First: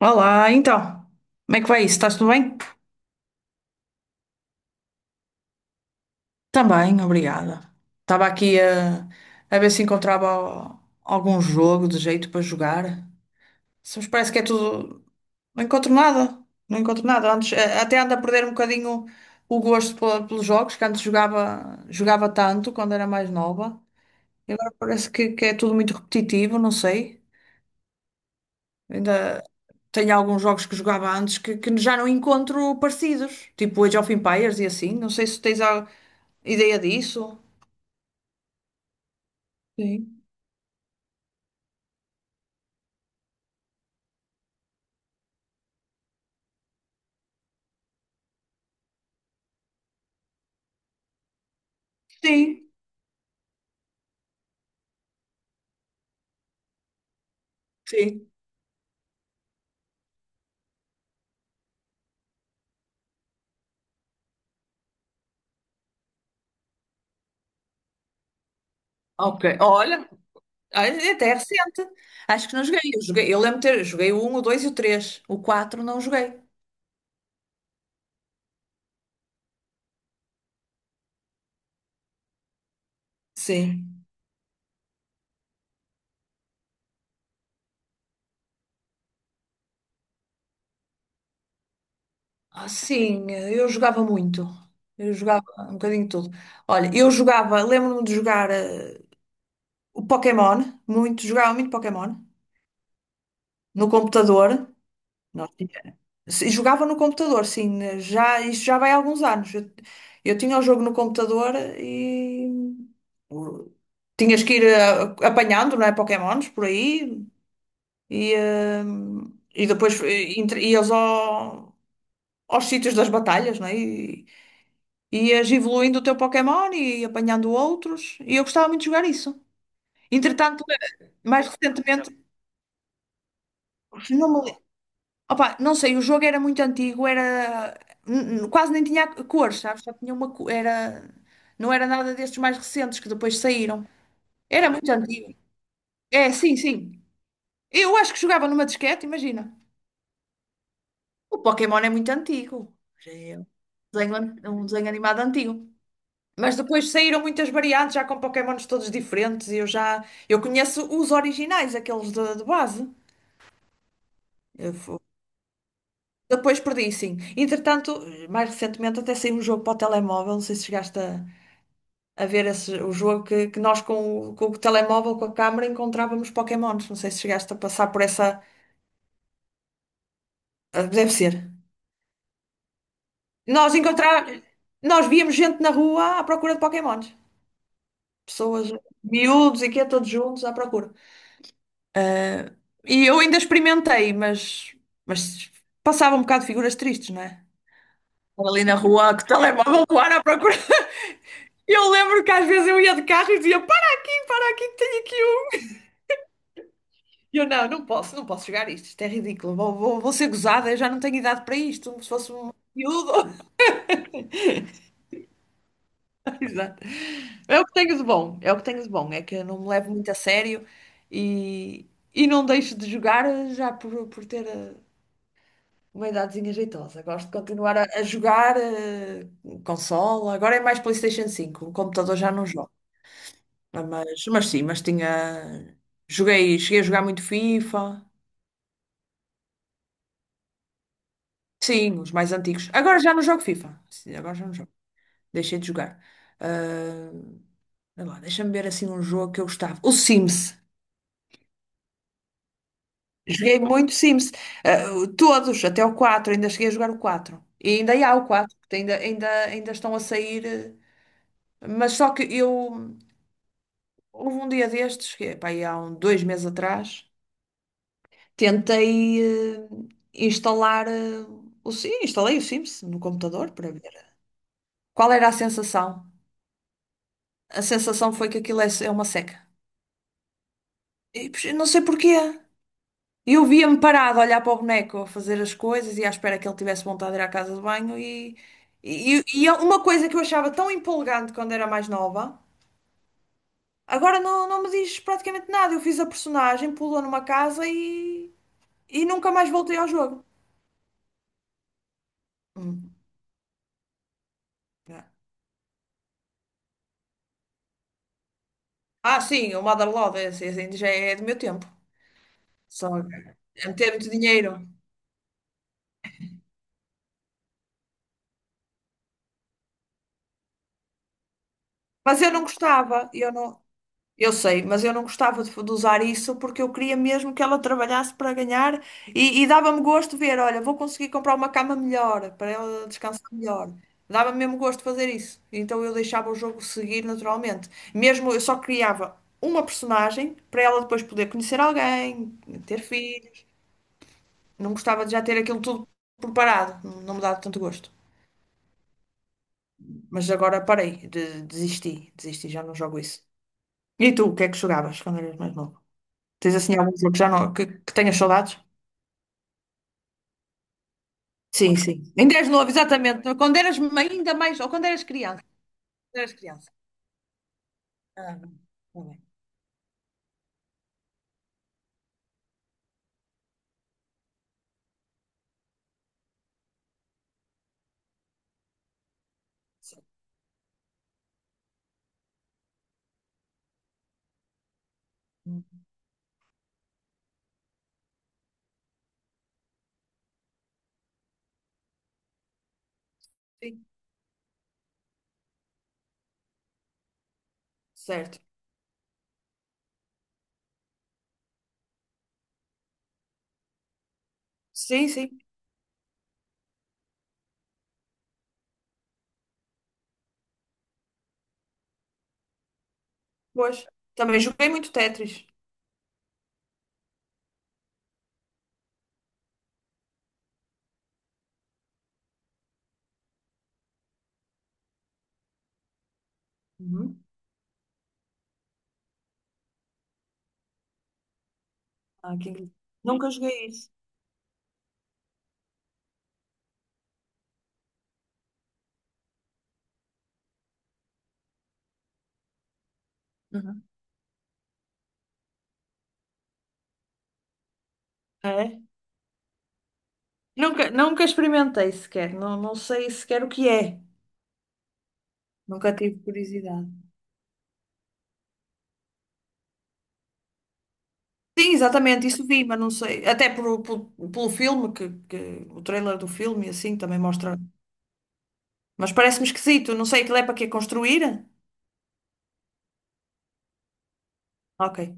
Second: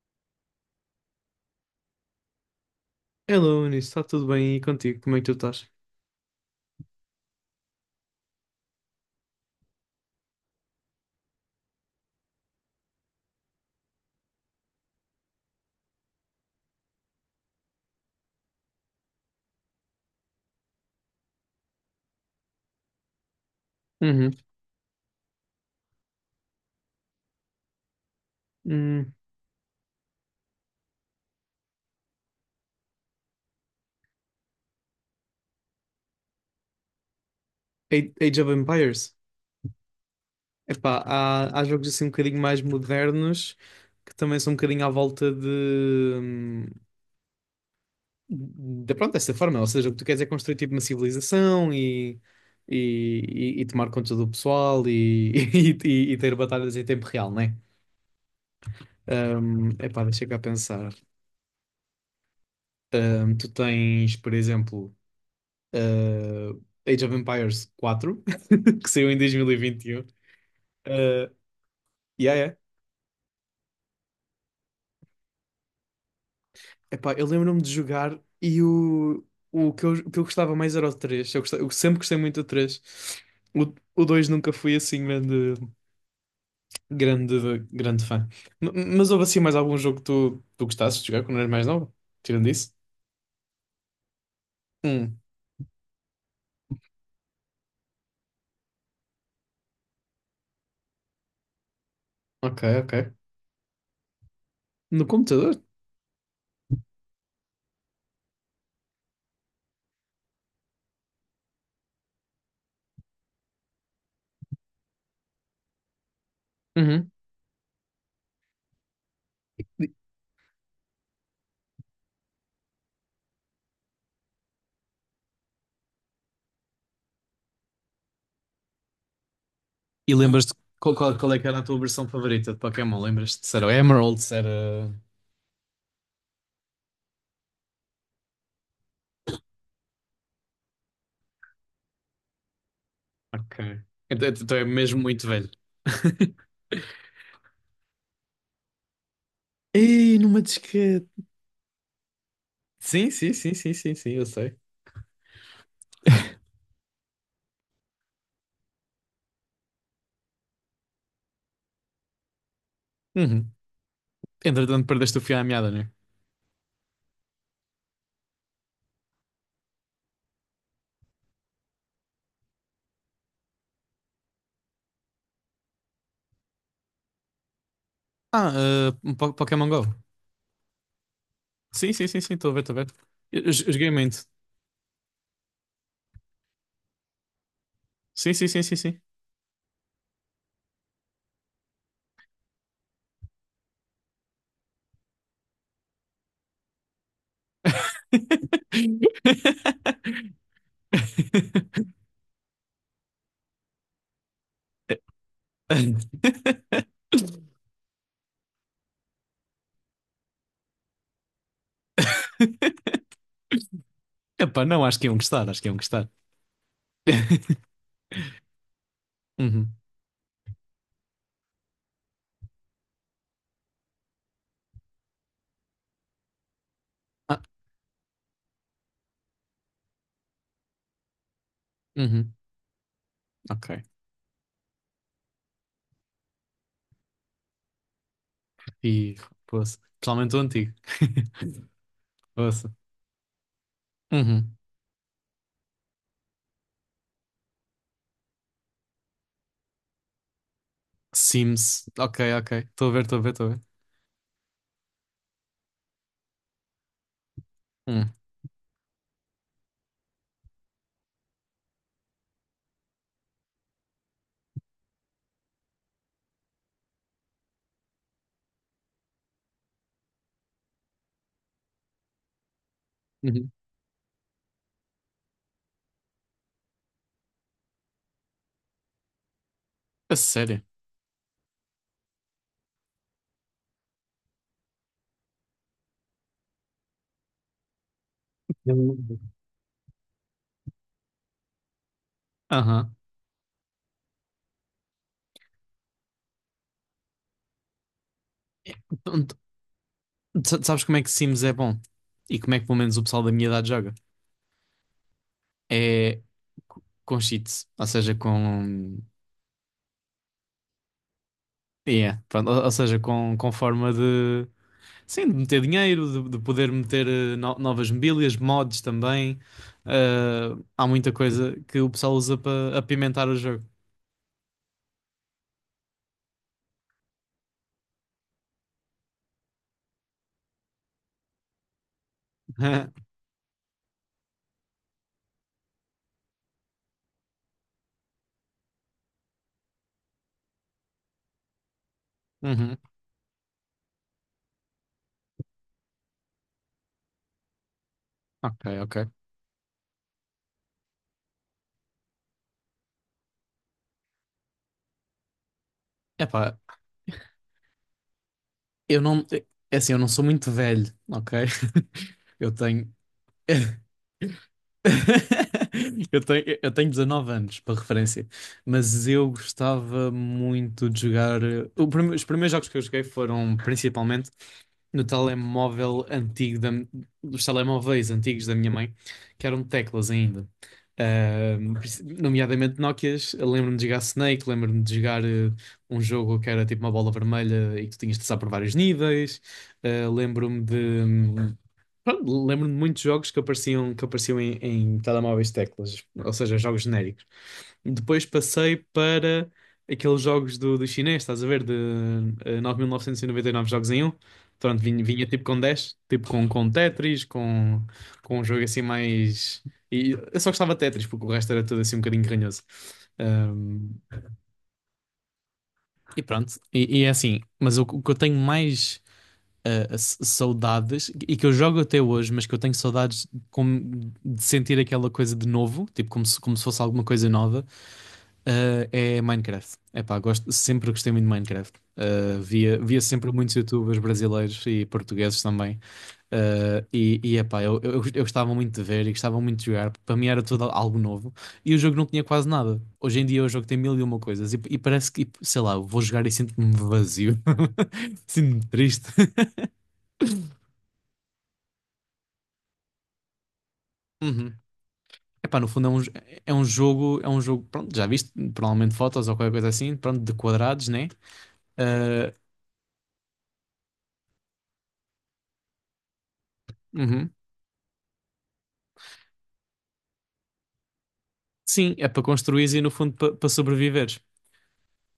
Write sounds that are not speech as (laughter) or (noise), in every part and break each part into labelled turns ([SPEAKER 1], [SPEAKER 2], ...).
[SPEAKER 1] Olá, então, como é que vai isso? Estás tudo bem?
[SPEAKER 2] Hello, Eunice, está tudo bem e contigo? Como é que tu estás?
[SPEAKER 1] Também, obrigada. Estava aqui a ver se encontrava algum jogo de jeito para jogar. Só me parece que é tudo. Não encontro nada. Não encontro nada. Antes, até ando a perder um bocadinho o gosto pelos jogos, que antes jogava tanto quando era mais nova.
[SPEAKER 2] Uhum.
[SPEAKER 1] E agora parece que é tudo muito repetitivo, não sei.
[SPEAKER 2] Hum,
[SPEAKER 1] Ainda tenho alguns jogos que jogava antes que já não encontro parecidos, tipo Age of Empires e assim. Não sei se tens algo. Ideia disso?
[SPEAKER 2] Age of Empires?
[SPEAKER 1] Sim,
[SPEAKER 2] Epá, há jogos assim um bocadinho mais modernos que também são um bocadinho à volta hum, de pronto, dessa forma. Ou seja, o que tu queres é construir tipo uma civilização
[SPEAKER 1] sim,
[SPEAKER 2] e, e tomar conta do pessoal (laughs) ter batalhas em tempo real, não é?
[SPEAKER 1] sim.
[SPEAKER 2] Epá, deixa cá pensar. Tu tens, por exemplo, eh, Age of Empires 4 (laughs) que saiu em dois
[SPEAKER 1] Ok.
[SPEAKER 2] mil e vinte e um.
[SPEAKER 1] Olha,
[SPEAKER 2] Eh,
[SPEAKER 1] até é recente.
[SPEAKER 2] yeah,
[SPEAKER 1] Acho que
[SPEAKER 2] yeah.
[SPEAKER 1] não joguei. Eu joguei, eu lembro de ter, joguei o um, o 2 e o três. O quatro não joguei.
[SPEAKER 2] Epá, eu lembro-me de jogar o que eu gostava mais era o três. Eu sempre gostei muito do três. O, o
[SPEAKER 1] Sim.
[SPEAKER 2] 2 nunca fui assim grande fã. Mas houve assim mais algum jogo que tu gostasses de jogar quando eras mais nova? Tirando
[SPEAKER 1] Ah,
[SPEAKER 2] isso?
[SPEAKER 1] sim, eu jogava muito. Eu
[SPEAKER 2] Hum,
[SPEAKER 1] jogava um bocadinho de tudo. Olha, eu jogava, lembro-me de jogar o Pokémon, muito, jogava muito Pokémon
[SPEAKER 2] ok, ok.
[SPEAKER 1] no computador.
[SPEAKER 2] No
[SPEAKER 1] Nós
[SPEAKER 2] computador?
[SPEAKER 1] Se- Jogava no computador, sim. Já, isto já vai há alguns anos. Eu tinha o jogo no computador e o- tinhas que ir apanhando, não é? Pokémons por
[SPEAKER 2] Uhum.
[SPEAKER 1] aí e, e depois ias aos sítios das batalhas, não é? E ias evoluindo o teu Pokémon e apanhando outros. E eu gostava muito de jogar isso.
[SPEAKER 2] E lembras-te
[SPEAKER 1] Entretanto,
[SPEAKER 2] qual é que
[SPEAKER 1] mais
[SPEAKER 2] era a tua versão
[SPEAKER 1] recentemente,
[SPEAKER 2] favorita de Pokémon? Lembras-te se era o Emerald, se
[SPEAKER 1] não
[SPEAKER 2] era...
[SPEAKER 1] me opa, não sei, o jogo era muito antigo, era quase nem tinha cores, sabes? Só tinha uma co- era não era nada destes mais recentes que depois
[SPEAKER 2] Ok.
[SPEAKER 1] saíram.
[SPEAKER 2] Então é
[SPEAKER 1] Era muito
[SPEAKER 2] mesmo muito
[SPEAKER 1] antigo.
[SPEAKER 2] velho.
[SPEAKER 1] É, sim, sim.
[SPEAKER 2] (laughs)
[SPEAKER 1] Eu acho que jogava numa disquete, imagina.
[SPEAKER 2] Ei, numa disquete.
[SPEAKER 1] O Pokémon é muito antigo.
[SPEAKER 2] Sim,
[SPEAKER 1] Já
[SPEAKER 2] sim,
[SPEAKER 1] é um
[SPEAKER 2] sim, sim, sim, sim, eu sei.
[SPEAKER 1] um desenho animado antigo. Mas depois saíram muitas variantes, já com Pokémons todos diferentes. Eu conheço os originais, aqueles de base.
[SPEAKER 2] Uhum.
[SPEAKER 1] Eu
[SPEAKER 2] Entretanto,
[SPEAKER 1] fu-
[SPEAKER 2] perdeste o fio à meada, né?
[SPEAKER 1] Depois perdi, sim. Entretanto, mais recentemente até saiu um jogo para o telemóvel, não sei se chegaste a ver esse, o jogo que nós com o telemóvel, com a câmara, encontrávamos Pokémons. Não sei se chegaste a passar por essa.
[SPEAKER 2] Um Pokémon Go.
[SPEAKER 1] Deve ser.
[SPEAKER 2] Sim, sim, sim, sim, estou a ver, estou a ver. Eu
[SPEAKER 1] Nós
[SPEAKER 2] joguei
[SPEAKER 1] encontrar,
[SPEAKER 2] muito.
[SPEAKER 1] Nós víamos gente na rua à procura de Pokémons.
[SPEAKER 2] Sim, sim, sim,
[SPEAKER 1] Pessoas,
[SPEAKER 2] sim, sim.
[SPEAKER 1] miúdos e quê, todos juntos à procura. Ah, e eu ainda experimentei, mas, mas passava um bocado de figuras tristes, não é? Ali na rua, que telemóvel voar à procura.
[SPEAKER 2] (laughs)
[SPEAKER 1] (laughs) Eu lembro que às vezes eu ia de carro e dizia: para aqui, para aqui, tenho aqui. E eu não posso, não posso jogar isto. Isto é ridículo. Vou ser gozada, eu já não tenho idade para isto. Se fosse um miúdo.
[SPEAKER 2] Epá,
[SPEAKER 1] (laughs)
[SPEAKER 2] não, acho que iam gostar, acho que iam gostar.
[SPEAKER 1] Exato. É o
[SPEAKER 2] (laughs)
[SPEAKER 1] que tenho de bom, é o que tenho de bom. É que eu não me
[SPEAKER 2] Uhum.
[SPEAKER 1] levo muito a sério e, e não deixo de jogar já por ter uma idadezinha jeitosa. Gosto de
[SPEAKER 2] Ah,
[SPEAKER 1] continuar a jogar consola. Agora é mais PlayStation 5. O computador já
[SPEAKER 2] uhum.
[SPEAKER 1] não jogo.
[SPEAKER 2] Ok.
[SPEAKER 1] Ah, mas sim, mas tinha. Joguei, cheguei a jogar muito FIFA.
[SPEAKER 2] E, poça. Principalmente o antigo. (laughs)
[SPEAKER 1] Sim, os mais
[SPEAKER 2] Poça.
[SPEAKER 1] antigos. Agora já não jogo FIFA. Sim, agora já
[SPEAKER 2] Uhum.
[SPEAKER 1] não jogo. Deixei de jogar. Ah, sei lá, deixa-me ver assim um jogo que eu gostava. O Sims.
[SPEAKER 2] Sims. Ok, ok. Estou a ver, estou a ver, estou a ver.
[SPEAKER 1] Joguei muito Sims. Ah, todos, até o quatro. Ainda cheguei a jogar o 4. E ainda
[SPEAKER 2] Hum.
[SPEAKER 1] há o 4, porque ainda estão a sair. Mas só que eu. Houve um dia destes, que, é, pá, aí há um, dois meses atrás, tentei instalar. Sim, instalei o Sims no computador
[SPEAKER 2] Uhum.
[SPEAKER 1] para ver. Qual era a sensação? A sensação foi que aquilo é uma seca.
[SPEAKER 2] A sério.
[SPEAKER 1] E, pois, eu não sei porquê. E eu via-me parado a olhar para o boneco, a fazer as coisas e à espera que ele tivesse vontade de ir à casa de banho. E,
[SPEAKER 2] Eu-
[SPEAKER 1] e é uma coisa que eu achava tão empolgante quando era mais nova,
[SPEAKER 2] Aham.
[SPEAKER 1] agora não, me diz praticamente nada. Eu fiz a personagem, pulou numa casa e,
[SPEAKER 2] Então,
[SPEAKER 1] nunca
[SPEAKER 2] tu-
[SPEAKER 1] mais voltei ao jogo.
[SPEAKER 2] tu sabes como é que Sims é bom? E como é que pelo
[SPEAKER 1] Hum.
[SPEAKER 2] menos o pessoal da minha idade joga? É com cheats. Ou seja, com...
[SPEAKER 1] Ah, sim, o Motherlode, esse ainda já é do meu tempo.
[SPEAKER 2] Yeah, pronto. Ou
[SPEAKER 1] Só
[SPEAKER 2] seja,
[SPEAKER 1] a
[SPEAKER 2] com
[SPEAKER 1] meter
[SPEAKER 2] forma
[SPEAKER 1] muito
[SPEAKER 2] de...
[SPEAKER 1] dinheiro.
[SPEAKER 2] Sim, de meter dinheiro, de poder meter novas mobílias, mods também. Ah, há muita coisa que o pessoal
[SPEAKER 1] Mas eu
[SPEAKER 2] usa
[SPEAKER 1] não
[SPEAKER 2] para
[SPEAKER 1] gostava,
[SPEAKER 2] apimentar o jogo.
[SPEAKER 1] eu sei, mas eu não gostava de usar isso porque eu queria mesmo que ela trabalhasse para ganhar e dava-me gosto ver, olha, vou conseguir comprar uma cama melhor para ela
[SPEAKER 2] (laughs)
[SPEAKER 1] descansar melhor. Dava-me mesmo gosto de fazer isso. Então eu deixava o jogo seguir naturalmente. Mesmo eu só criava uma personagem para ela depois poder conhecer alguém,
[SPEAKER 2] Uhum.
[SPEAKER 1] ter filhos. Não gostava de já ter aquilo tudo preparado, não me dava tanto gosto.
[SPEAKER 2] Ok, ok.
[SPEAKER 1] Mas agora parei, desisti, desisti, já não jogo isso. E tu, o que é que jogavas quando eras mais novo? Tens
[SPEAKER 2] Epá,
[SPEAKER 1] assim algum jogo que já não, que tenhas saudades?
[SPEAKER 2] eu não. É assim, eu não sou muito velho, ok?
[SPEAKER 1] Sim, sim.
[SPEAKER 2] (laughs)
[SPEAKER 1] Ainda és
[SPEAKER 2] Eu
[SPEAKER 1] novo,
[SPEAKER 2] tenho...
[SPEAKER 1] exatamente. Quando eras
[SPEAKER 2] (laughs)
[SPEAKER 1] ainda mais, ou quando
[SPEAKER 2] (laughs)
[SPEAKER 1] eras criança. Quando
[SPEAKER 2] Eu
[SPEAKER 1] eras
[SPEAKER 2] tenho,
[SPEAKER 1] criança.
[SPEAKER 2] eu tenho 19 anos, para referência,
[SPEAKER 1] Ah, não.
[SPEAKER 2] mas
[SPEAKER 1] Não é.
[SPEAKER 2] eu gostava muito de jogar. O os primeiros jogos que eu joguei foram principalmente no telemóvel dos telemóveis antigos da minha mãe, que eram teclas ainda. Nomeadamente Nokias, eu lembro-me de jogar Snake, lembro-me de jogar
[SPEAKER 1] Hum.
[SPEAKER 2] um jogo que era tipo uma bola vermelha e que tu tinhas de passar por vários níveis. Ah, lembro-me de, pronto, lembro-me de muitos jogos que
[SPEAKER 1] Sim,
[SPEAKER 2] apareciam em, em telemóveis de teclas, ou seja, jogos genéricos. Depois
[SPEAKER 1] certo.
[SPEAKER 2] passei para aqueles jogos do chinês, estás a ver, de 9.999 jogos em um. Pronto,
[SPEAKER 1] Sim,
[SPEAKER 2] vinha
[SPEAKER 1] sim,
[SPEAKER 2] tipo com dez, tipo com Tetris, com um jogo assim mais... E eu só gostava de Tetris, porque o resto era tudo assim um bocadinho ranhoso.
[SPEAKER 1] pois.
[SPEAKER 2] Ahm,
[SPEAKER 1] Também joguei muito Tetris.
[SPEAKER 2] e pronto, e é assim, mas o que eu tenho mais saudades e que eu jogo até hoje, mas que eu tenho saudades como de sentir aquela coisa de novo, tipo como se fosse alguma
[SPEAKER 1] Uhum.
[SPEAKER 2] coisa nova, é Minecraft. Epá, gosto, sempre gostei muito de Minecraft.
[SPEAKER 1] Ah, que engraçado.
[SPEAKER 2] Via sempre
[SPEAKER 1] Nunca
[SPEAKER 2] muitos
[SPEAKER 1] joguei isso.
[SPEAKER 2] YouTubers brasileiros e portugueses também. E epá, eu gostava muito de ver e gostava muito de jogar, porque para mim era tudo algo novo. E o jogo não tinha quase nada. Hoje em dia o jogo tem
[SPEAKER 1] Uhum.
[SPEAKER 2] mil e uma coisas e parece que, sei lá, eu vou jogar e sinto-me vazio, (laughs) sinto-me
[SPEAKER 1] É?
[SPEAKER 2] triste. (laughs)
[SPEAKER 1] Nunca, nunca experimentei sequer. Não, não sei sequer o que é.
[SPEAKER 2] Uhum. Epá, no fundo
[SPEAKER 1] Nunca tive curiosidade.
[SPEAKER 2] é um jogo, pronto, já viste, provavelmente fotos ou qualquer coisa assim, pronto, de quadrados, né?
[SPEAKER 1] Sim, exatamente,
[SPEAKER 2] Ah,
[SPEAKER 1] isso vi, mas não sei. Até pelo filme, o trailer do filme, e assim, também
[SPEAKER 2] uhum.
[SPEAKER 1] mostra. Mas parece-me esquisito. Não sei, aquilo é para quê? Construir?
[SPEAKER 2] Sim, é para construir e no fundo para para sobreviveres.
[SPEAKER 1] Ok.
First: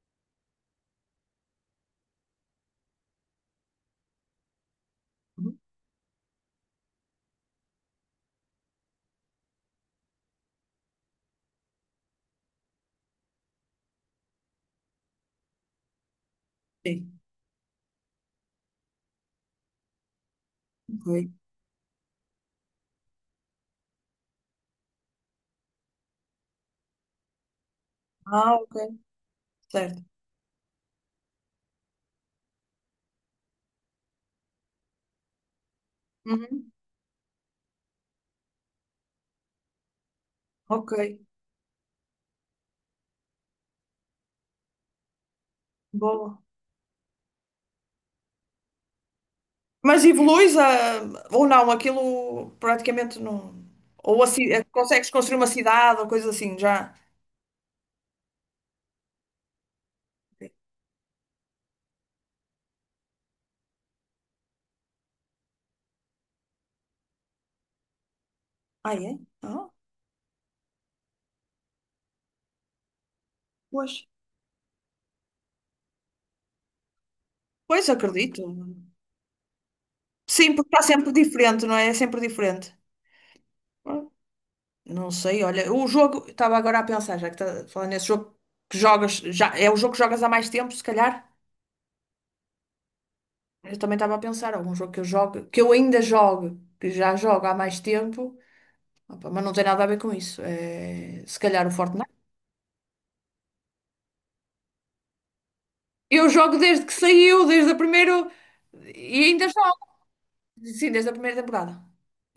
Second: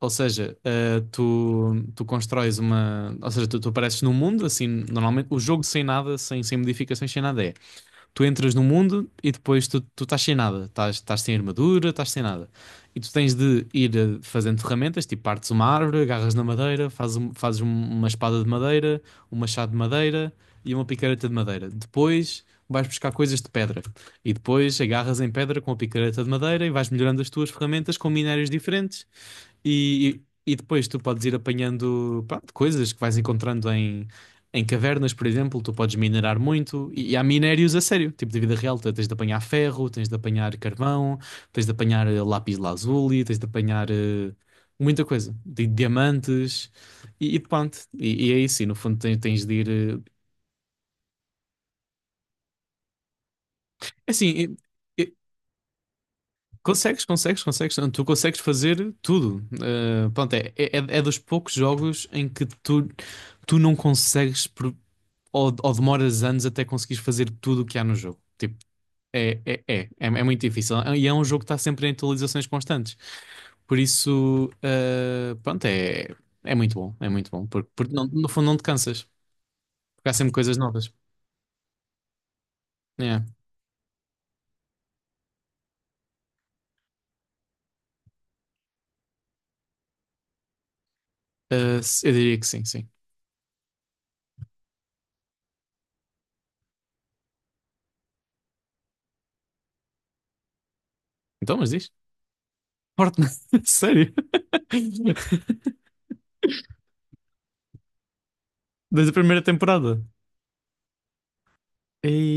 [SPEAKER 2] Ou seja, ah, tu constróis uma, ou seja, tu apareces num mundo, assim, normalmente o
[SPEAKER 1] Uhum.
[SPEAKER 2] jogo sem nada, sem, sem modificações, sem nada é tu entras no mundo e depois tu estás sem nada, estás, estás sem armadura, estás sem nada. E tu tens de ir fazendo ferramentas, tipo partes uma árvore, agarras na madeira,
[SPEAKER 1] Sim.
[SPEAKER 2] uma espada de madeira, um machado de madeira e uma
[SPEAKER 1] Ok.
[SPEAKER 2] picareta de madeira. Depois vais buscar coisas de pedra e depois agarras em pedra com a picareta de madeira e vais melhorando as tuas ferramentas com minérios
[SPEAKER 1] Ah, ok.
[SPEAKER 2] diferentes
[SPEAKER 1] Certo.
[SPEAKER 2] e depois tu podes ir apanhando, pronto, coisas que vais encontrando em cavernas, por exemplo. Tu podes minerar
[SPEAKER 1] Uhum.
[SPEAKER 2] muito. E há minérios a sério, tipo de vida real. Tu tens de apanhar ferro, tens de apanhar
[SPEAKER 1] Ok.
[SPEAKER 2] carvão, tens de apanhar lápis lazuli, tens de apanhar muita coisa.
[SPEAKER 1] Boa.
[SPEAKER 2] Diamantes e pronto. E é isso. E no fundo tens, tens de ir.
[SPEAKER 1] Mas evoluís ou não? Aquilo praticamente não. Ou
[SPEAKER 2] Assim,
[SPEAKER 1] consegues
[SPEAKER 2] e-
[SPEAKER 1] construir uma cidade ou coisa assim, já.
[SPEAKER 2] consegues, consegues, consegues. Tu consegues fazer tudo. Pronto, é, é, é dos poucos jogos em que tu não consegues por- ou demoras anos até conseguires fazer tudo o que há no jogo. Tipo,
[SPEAKER 1] Ah, é?
[SPEAKER 2] é, é,
[SPEAKER 1] Ah,
[SPEAKER 2] é, é, é muito difícil. E é um jogo que está sempre em atualizações constantes. Por
[SPEAKER 1] pois.
[SPEAKER 2] isso, pronto, é muito bom. É muito bom. Porque,
[SPEAKER 1] Pois,
[SPEAKER 2] no
[SPEAKER 1] acredito.
[SPEAKER 2] fundo não te cansas. Porque há sempre
[SPEAKER 1] Sim,
[SPEAKER 2] coisas
[SPEAKER 1] porque está
[SPEAKER 2] novas.
[SPEAKER 1] sempre diferente, não é? É sempre diferente.
[SPEAKER 2] É.
[SPEAKER 1] Ah, não sei, olha, o jogo, estava agora a pensar, já que está falando nesse jogo que jogas, já é o jogo que jogas há mais tempo, se calhar.
[SPEAKER 2] Eu diria que sim, sim.
[SPEAKER 1] Eu também estava a pensar, algum jogo, que eu ainda jogo, que já jogo há mais tempo, opa, mas não tem nada a ver com isso. É, se
[SPEAKER 2] Então,
[SPEAKER 1] calhar
[SPEAKER 2] mas
[SPEAKER 1] o
[SPEAKER 2] diz.
[SPEAKER 1] Fortnite.
[SPEAKER 2] Fortnite. (laughs) Sério? (laughs)
[SPEAKER 1] Eu jogo desde que saiu, desde a primeira.
[SPEAKER 2] Desde a
[SPEAKER 1] E
[SPEAKER 2] primeira
[SPEAKER 1] ainda
[SPEAKER 2] temporada.
[SPEAKER 1] jogo. Sim, desde a primeira temporada.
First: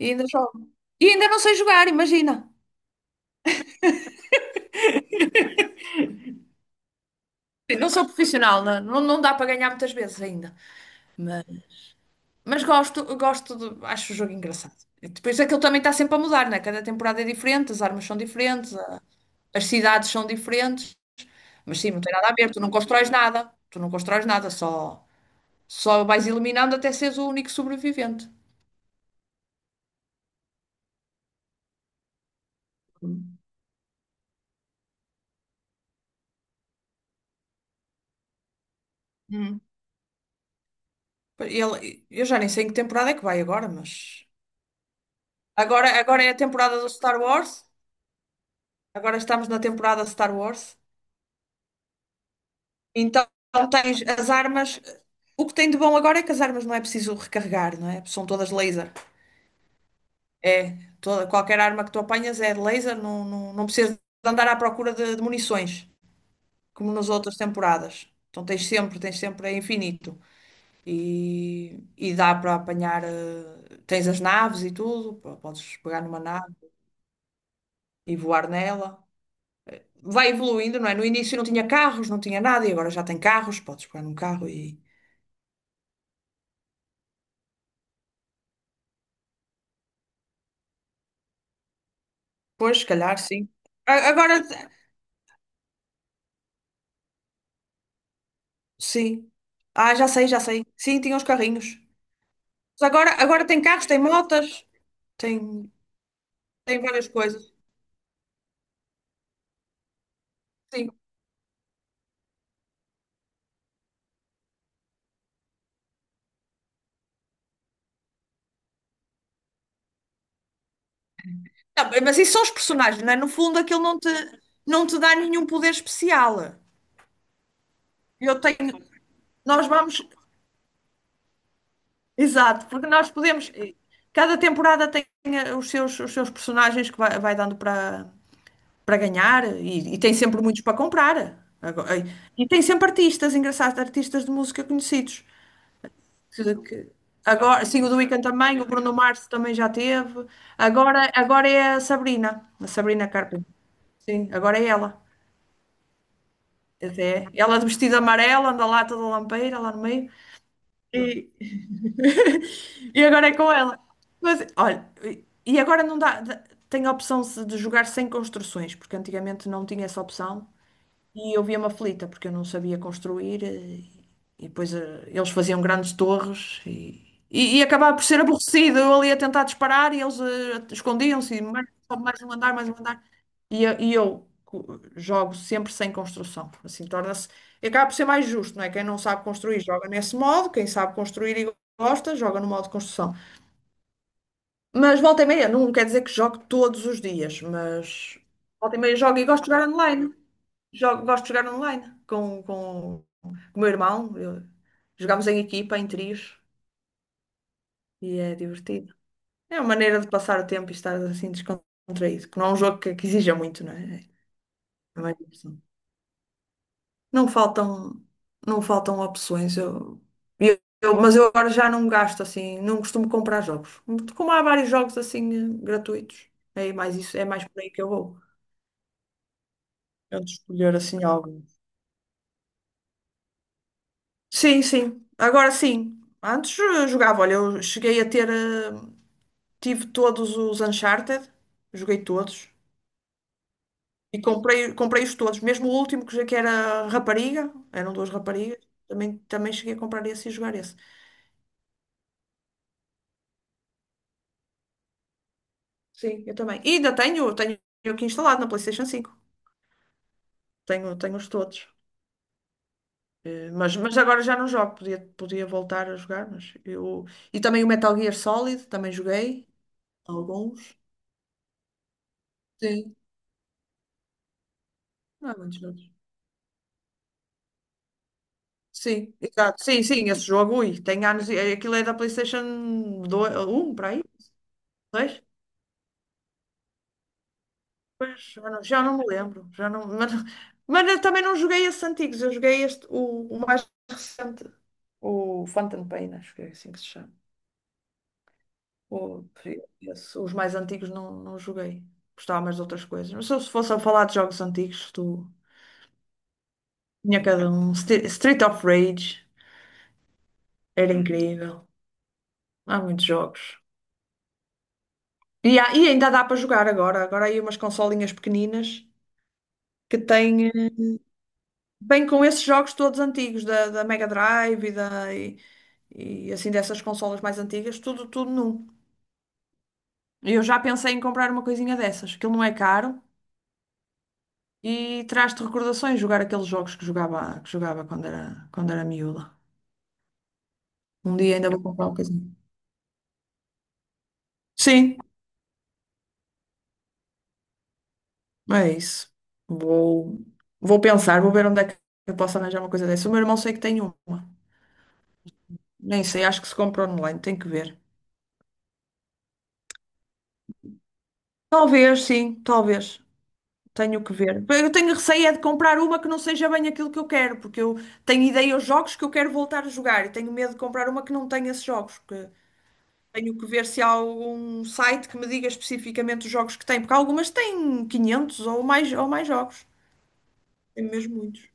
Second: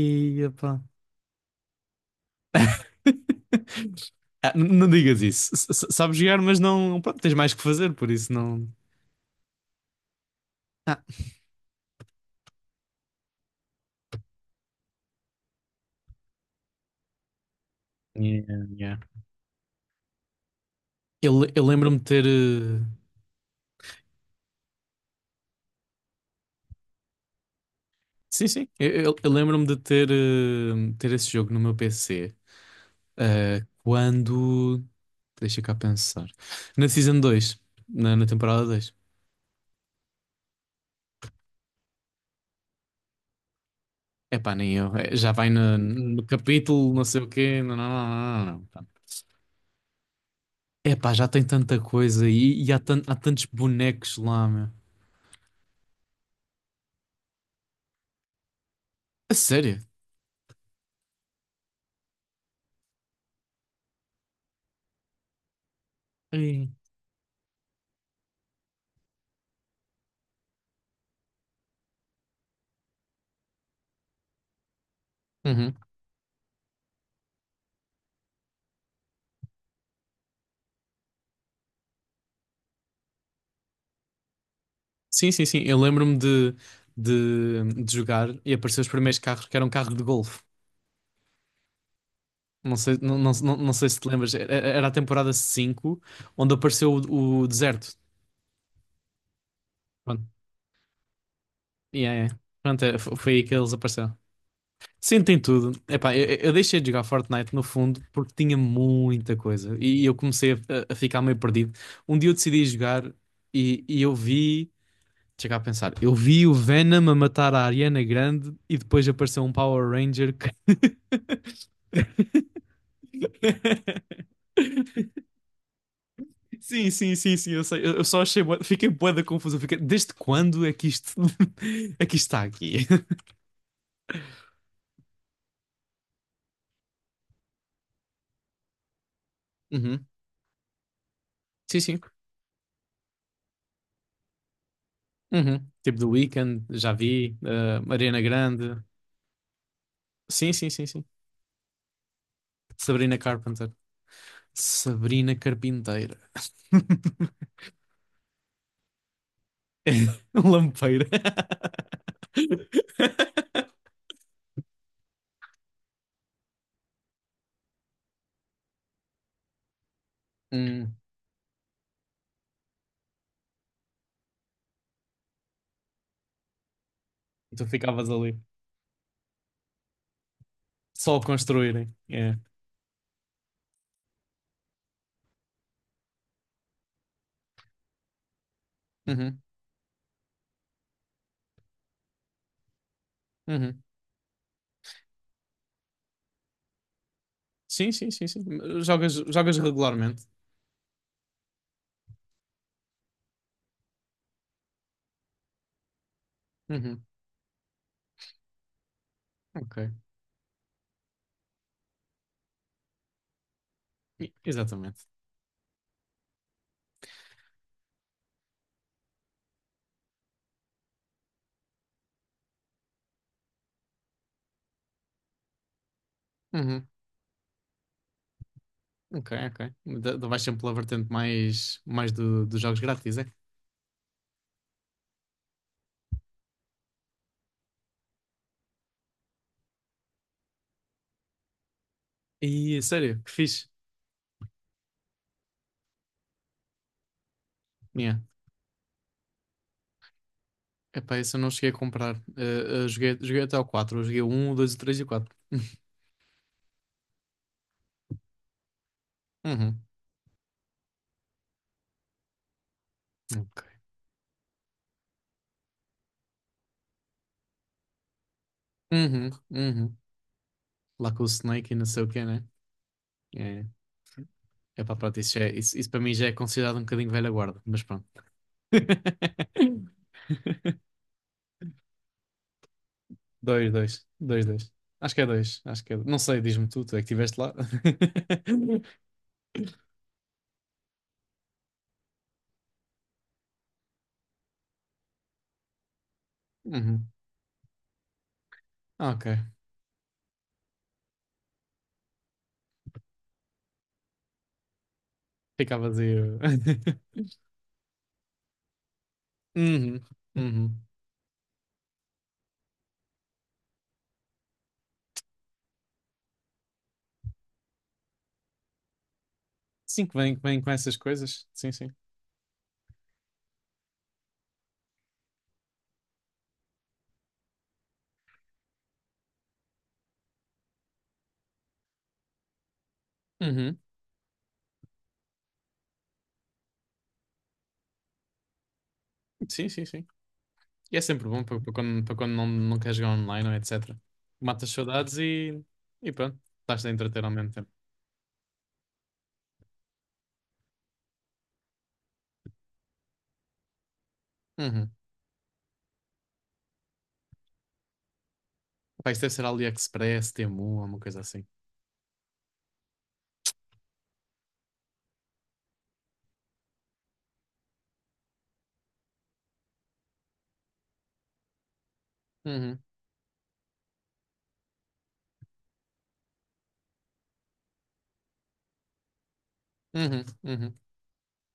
[SPEAKER 1] E ainda jogo.
[SPEAKER 2] epá.
[SPEAKER 1] E ainda não sei jogar, imagina.
[SPEAKER 2] (laughs) Ah, não digas isso.
[SPEAKER 1] (laughs)
[SPEAKER 2] Sabes jogar, mas não. Pronto, tens mais que
[SPEAKER 1] Sim, não
[SPEAKER 2] fazer,
[SPEAKER 1] sou
[SPEAKER 2] por isso
[SPEAKER 1] profissional,
[SPEAKER 2] não.
[SPEAKER 1] não, não, não dá para ganhar muitas vezes ainda.
[SPEAKER 2] Ah,
[SPEAKER 1] Mas, gosto, gosto de, acho o jogo engraçado. E depois é que ele também está sempre a mudar, né? Cada temporada é diferente, as armas são
[SPEAKER 2] yeah,
[SPEAKER 1] diferentes,
[SPEAKER 2] yeah.
[SPEAKER 1] as cidades são diferentes.
[SPEAKER 2] Eu
[SPEAKER 1] Mas sim,
[SPEAKER 2] lembro-me
[SPEAKER 1] não
[SPEAKER 2] de
[SPEAKER 1] tem
[SPEAKER 2] ter,
[SPEAKER 1] nada a ver, tu não constróis nada, tu não constróis nada, só, vais eliminando até seres o único sobrevivente.
[SPEAKER 2] sim, sim. Eu lembro-me de ter, ter esse jogo no meu PC, quando... Deixa cá pensar. Na Season 2, Na, na temporada 2.
[SPEAKER 1] Hum. Eu já nem sei em que temporada é que vai agora, mas
[SPEAKER 2] Epá, nem eu. É, já vai no,
[SPEAKER 1] agora
[SPEAKER 2] no
[SPEAKER 1] é a temporada do
[SPEAKER 2] capítulo, não
[SPEAKER 1] Star
[SPEAKER 2] sei o quê.
[SPEAKER 1] Wars,
[SPEAKER 2] Não.
[SPEAKER 1] agora estamos na temporada Star Wars,
[SPEAKER 2] Epá, já tem tanta coisa e há, há
[SPEAKER 1] então
[SPEAKER 2] tantos
[SPEAKER 1] tens
[SPEAKER 2] bonecos
[SPEAKER 1] as
[SPEAKER 2] lá, meu.
[SPEAKER 1] armas. O que tem de bom agora é que as armas não é preciso recarregar, não é? São todas laser.
[SPEAKER 2] A sério?
[SPEAKER 1] É, toda, qualquer arma que tu apanhas é de laser, não, não precisas de andar à procura de munições.
[SPEAKER 2] Ei.
[SPEAKER 1] Como nas outras temporadas. Então tens sempre, é infinito. E dá para apanhar, tens as naves e tudo,
[SPEAKER 2] Uhum.
[SPEAKER 1] podes pegar numa nave e voar nela. Vai evoluindo, não é? No início não tinha carros, não tinha nada, e agora já tem carros, podes pegar num carro e.
[SPEAKER 2] Sim, sim, sim. Eu lembro-me de jogar e apareceu os primeiros carros que eram carros de golfe. Não
[SPEAKER 1] Pois, se
[SPEAKER 2] sei,
[SPEAKER 1] calhar, sim.
[SPEAKER 2] não sei se te lembras.
[SPEAKER 1] Agora,
[SPEAKER 2] Era a temporada 5 onde apareceu o deserto.
[SPEAKER 1] sim. Ah, já sei,
[SPEAKER 2] Pronto,
[SPEAKER 1] já sei. Sim, tinha os carrinhos.
[SPEAKER 2] yeah, yeah.
[SPEAKER 1] Mas
[SPEAKER 2] Pronto, é,
[SPEAKER 1] agora,
[SPEAKER 2] foi aí
[SPEAKER 1] agora
[SPEAKER 2] que
[SPEAKER 1] tem
[SPEAKER 2] eles
[SPEAKER 1] carros, tem
[SPEAKER 2] apareceram.
[SPEAKER 1] motas,
[SPEAKER 2] Sim, tem
[SPEAKER 1] tem,
[SPEAKER 2] tudo. Epá, eu deixei
[SPEAKER 1] tem
[SPEAKER 2] de jogar
[SPEAKER 1] várias coisas.
[SPEAKER 2] Fortnite no fundo porque tinha muita coisa e eu comecei
[SPEAKER 1] Sim.
[SPEAKER 2] a ficar meio perdido. Um dia eu decidi jogar e eu vi. Chega a pensar, eu vi o Venom a matar a Ariana Grande e depois apareceu um Power Ranger que...
[SPEAKER 1] Não, mas isso são os personagens, não é? No fundo, aquilo não te,
[SPEAKER 2] (laughs)
[SPEAKER 1] dá nenhum poder especial.
[SPEAKER 2] Sim, sim, sim, sim, eu sei. Eu só
[SPEAKER 1] Eu
[SPEAKER 2] achei,
[SPEAKER 1] tenho.
[SPEAKER 2] fiquei bué da confusão.
[SPEAKER 1] Nós
[SPEAKER 2] Fiquei...
[SPEAKER 1] vamos.
[SPEAKER 2] Desde quando é que isto (laughs) é que isto está
[SPEAKER 1] Exato,
[SPEAKER 2] aqui?
[SPEAKER 1] porque nós
[SPEAKER 2] (laughs)
[SPEAKER 1] podemos. Cada temporada tem os seus, personagens que vai dando para ganhar e
[SPEAKER 2] Uhum.
[SPEAKER 1] tem sempre muitos para comprar.
[SPEAKER 2] Sim,
[SPEAKER 1] Agora-
[SPEAKER 2] sim.
[SPEAKER 1] e tem sempre artistas, engraçados, artistas de música conhecidos.
[SPEAKER 2] Uhum. Tipo The
[SPEAKER 1] Que-
[SPEAKER 2] Weeknd,
[SPEAKER 1] que-
[SPEAKER 2] já vi.
[SPEAKER 1] Agora, sim, o The
[SPEAKER 2] Ariana
[SPEAKER 1] Weeknd também, o
[SPEAKER 2] Grande.
[SPEAKER 1] Bruno Mars também já teve.
[SPEAKER 2] Sim, sim, sim,
[SPEAKER 1] Agora,
[SPEAKER 2] sim.
[SPEAKER 1] agora é a Sabrina
[SPEAKER 2] Sabrina
[SPEAKER 1] Carpenter.
[SPEAKER 2] Carpenter.
[SPEAKER 1] Sim, agora é ela.
[SPEAKER 2] Sabrina Carpinteira.
[SPEAKER 1] Até. Ela
[SPEAKER 2] (laughs)
[SPEAKER 1] de vestido amarelo, anda lá toda lampeira, lá no meio.
[SPEAKER 2] Lampeira.
[SPEAKER 1] E, (laughs) agora é com ela.
[SPEAKER 2] (laughs)
[SPEAKER 1] Mas, olha, e agora não dá. Tem a opção de jogar sem construções, porque antigamente não tinha essa opção.
[SPEAKER 2] Hum,
[SPEAKER 1] E eu via-me aflita porque eu não sabia construir e, depois eles faziam grandes torres e
[SPEAKER 2] tu
[SPEAKER 1] acabava por
[SPEAKER 2] ficavas
[SPEAKER 1] ser
[SPEAKER 2] ali.
[SPEAKER 1] aborrecido. Eu ali a tentar disparar e eles
[SPEAKER 2] Só
[SPEAKER 1] escondiam-se e mais,
[SPEAKER 2] construírem.
[SPEAKER 1] sobe mais um
[SPEAKER 2] É.
[SPEAKER 1] andar, mais um andar. Jogo sempre sem construção. Assim torna-se. E acaba por ser mais justo, não é? Quem não sabe
[SPEAKER 2] Uhum,
[SPEAKER 1] construir joga nesse modo, quem sabe construir e gosta joga no modo de construção.
[SPEAKER 2] uhum.
[SPEAKER 1] Mas volta e meia, não quer dizer que jogo todos os dias,
[SPEAKER 2] Sim, sim,
[SPEAKER 1] mas
[SPEAKER 2] sim,
[SPEAKER 1] volta e
[SPEAKER 2] sim.
[SPEAKER 1] meia
[SPEAKER 2] Jogas,
[SPEAKER 1] jogo e gosto de
[SPEAKER 2] jogas
[SPEAKER 1] jogar online.
[SPEAKER 2] regularmente.
[SPEAKER 1] Jogo, gosto de jogar online com o meu irmão. Jogamos em equipa, em trios,
[SPEAKER 2] Uhum,
[SPEAKER 1] e é divertido. É uma
[SPEAKER 2] ok.
[SPEAKER 1] maneira de passar o tempo e estar assim descontraído, que não é um jogo que exija muito, não é? É
[SPEAKER 2] Exatamente.
[SPEAKER 1] mais diversão. Não faltam, não faltam opções. Mas eu agora já não gasto assim, não costumo comprar jogos. Como há vários jogos assim gratuitos, é
[SPEAKER 2] Uhum,
[SPEAKER 1] mais isso, é mais por aí que eu vou.
[SPEAKER 2] ok, ok.
[SPEAKER 1] Eu de
[SPEAKER 2] Vais sempre pela
[SPEAKER 1] escolher assim
[SPEAKER 2] vertente
[SPEAKER 1] algo.
[SPEAKER 2] mais, mais dos jogos grátis, é?
[SPEAKER 1] Sim, sim. Agora sim. Antes jogava, olha, eu cheguei a ter. Tive todos os Uncharted, joguei todos.
[SPEAKER 2] E sério, que fixe.
[SPEAKER 1] E comprei-os todos, mesmo o último que era rapariga, eram duas
[SPEAKER 2] Yeah.
[SPEAKER 1] raparigas, também, cheguei a comprar esse e jogar esse.
[SPEAKER 2] Epá, esse eu não cheguei a comprar. Joguei, joguei até o quatro. Eu joguei o 1, o 2, o 3 e o 4. (laughs)
[SPEAKER 1] Sim, eu também. E ainda tenho aqui instalado na PlayStation 5.
[SPEAKER 2] Uhum,
[SPEAKER 1] Tenho, tenho-os todos. Eh, Mas,
[SPEAKER 2] ok.
[SPEAKER 1] mas agora já não jogo, podia voltar a jogar, mas eu. E também o Metal Gear Solid, também
[SPEAKER 2] Uhum,
[SPEAKER 1] joguei
[SPEAKER 2] uhum.
[SPEAKER 1] alguns.
[SPEAKER 2] Lá com o Snake e não sei o quê, né?
[SPEAKER 1] Sim.
[SPEAKER 2] É, epá, pronto,
[SPEAKER 1] Não há
[SPEAKER 2] isso
[SPEAKER 1] muitos.
[SPEAKER 2] para mim já é considerado um bocadinho velha guarda, mas pronto.
[SPEAKER 1] Sim, exato. Sim,
[SPEAKER 2] (laughs)
[SPEAKER 1] sim, esse jogo, ui, tem anos. Aquilo é da PlayStation dois,
[SPEAKER 2] Dois,
[SPEAKER 1] um para aí?
[SPEAKER 2] dois. Dois, dois. Acho que
[SPEAKER 1] 2?
[SPEAKER 2] é dois. Acho que é... Não sei, diz-me tu, tu é que estiveste lá.
[SPEAKER 1] Pois,
[SPEAKER 2] (laughs)
[SPEAKER 1] já não, me lembro. Já não, mas, eu também não joguei esses antigos, eu joguei este, o mais recente, o Phantom Pain, acho que é assim que se
[SPEAKER 2] Uhum.
[SPEAKER 1] chama. O,
[SPEAKER 2] Ok.
[SPEAKER 1] Esse, os mais antigos não, joguei. Gostava mais de outras coisas. Mas se eu fosse a falar de jogos antigos, tu
[SPEAKER 2] Ficava vazio. (laughs)
[SPEAKER 1] tinha cada um. Street of Rage
[SPEAKER 2] Uhum. Uhum.
[SPEAKER 1] era incrível. Há muitos jogos. E, e ainda dá para jogar agora. Agora há aí umas consolinhas pequeninas que
[SPEAKER 2] Sim, que vem com essas coisas. Sim, sim.
[SPEAKER 1] vêm com esses jogos todos antigos, da Mega Drive e assim dessas consolas mais antigas, tudo, num. E eu já pensei em comprar uma coisinha dessas, que ele não é caro
[SPEAKER 2] Uhum.
[SPEAKER 1] e traz-te recordações jogar aqueles jogos que jogava quando era miúda.
[SPEAKER 2] Sim, sim, sim. E é
[SPEAKER 1] Um
[SPEAKER 2] sempre
[SPEAKER 1] dia
[SPEAKER 2] bom
[SPEAKER 1] ainda
[SPEAKER 2] para,
[SPEAKER 1] vou comprar uma
[SPEAKER 2] para
[SPEAKER 1] coisinha.
[SPEAKER 2] quando não, não queres jogar online ou etc. Matas
[SPEAKER 1] Sim,
[SPEAKER 2] saudades e pronto. Estás a entreter ao mesmo tempo.
[SPEAKER 1] é isso. Vou, Vou pensar, vou ver onde é que eu posso arranjar uma coisa dessa. O meu irmão sei que tem uma.
[SPEAKER 2] Uhum.
[SPEAKER 1] Nem sei, acho que se compra online, tem que ver.
[SPEAKER 2] Pá, isso deve ser AliExpress, Temu, alguma coisa assim.
[SPEAKER 1] Talvez, sim, talvez. Tenho que ver. Eu tenho receio é de comprar uma que não seja bem aquilo que eu quero, porque eu tenho ideia aos jogos que eu quero voltar a jogar e tenho medo de comprar uma que não tenha esses jogos. Que
[SPEAKER 2] Uhum.
[SPEAKER 1] tenho que ver se há algum site que me diga especificamente os jogos que tem, porque algumas têm 500 ou mais jogos.
[SPEAKER 2] Uhum. Uhum.
[SPEAKER 1] Tem mesmo muitos.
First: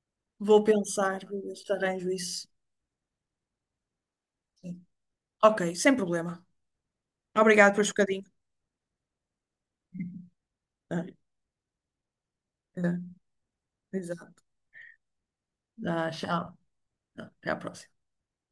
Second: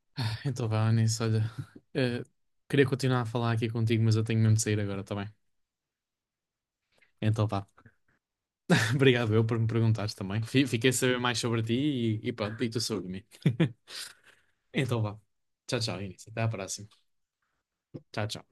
[SPEAKER 2] (laughs) Ah,
[SPEAKER 1] Vou
[SPEAKER 2] então vá, Anis,
[SPEAKER 1] pensar,
[SPEAKER 2] olha,
[SPEAKER 1] vou ver se arranjo
[SPEAKER 2] eh,
[SPEAKER 1] isso.
[SPEAKER 2] queria continuar a falar aqui contigo, mas eu tenho mesmo de
[SPEAKER 1] Sim.
[SPEAKER 2] sair agora, tá bem?
[SPEAKER 1] Ok, sem problema.
[SPEAKER 2] Então vá.
[SPEAKER 1] Obrigado por um bocadinho.
[SPEAKER 2] (laughs) Obrigado eu por me perguntares também. Fiquei a
[SPEAKER 1] Ah,
[SPEAKER 2] saber mais sobre ti e pronto, e tu
[SPEAKER 1] é,
[SPEAKER 2] sobre mim. (laughs)
[SPEAKER 1] exato.
[SPEAKER 2] Então vá. Tchau, tchau,
[SPEAKER 1] Ah,
[SPEAKER 2] Inês. Até à
[SPEAKER 1] tchau.
[SPEAKER 2] próxima.
[SPEAKER 1] Até à próxima.
[SPEAKER 2] Tchau, tchau.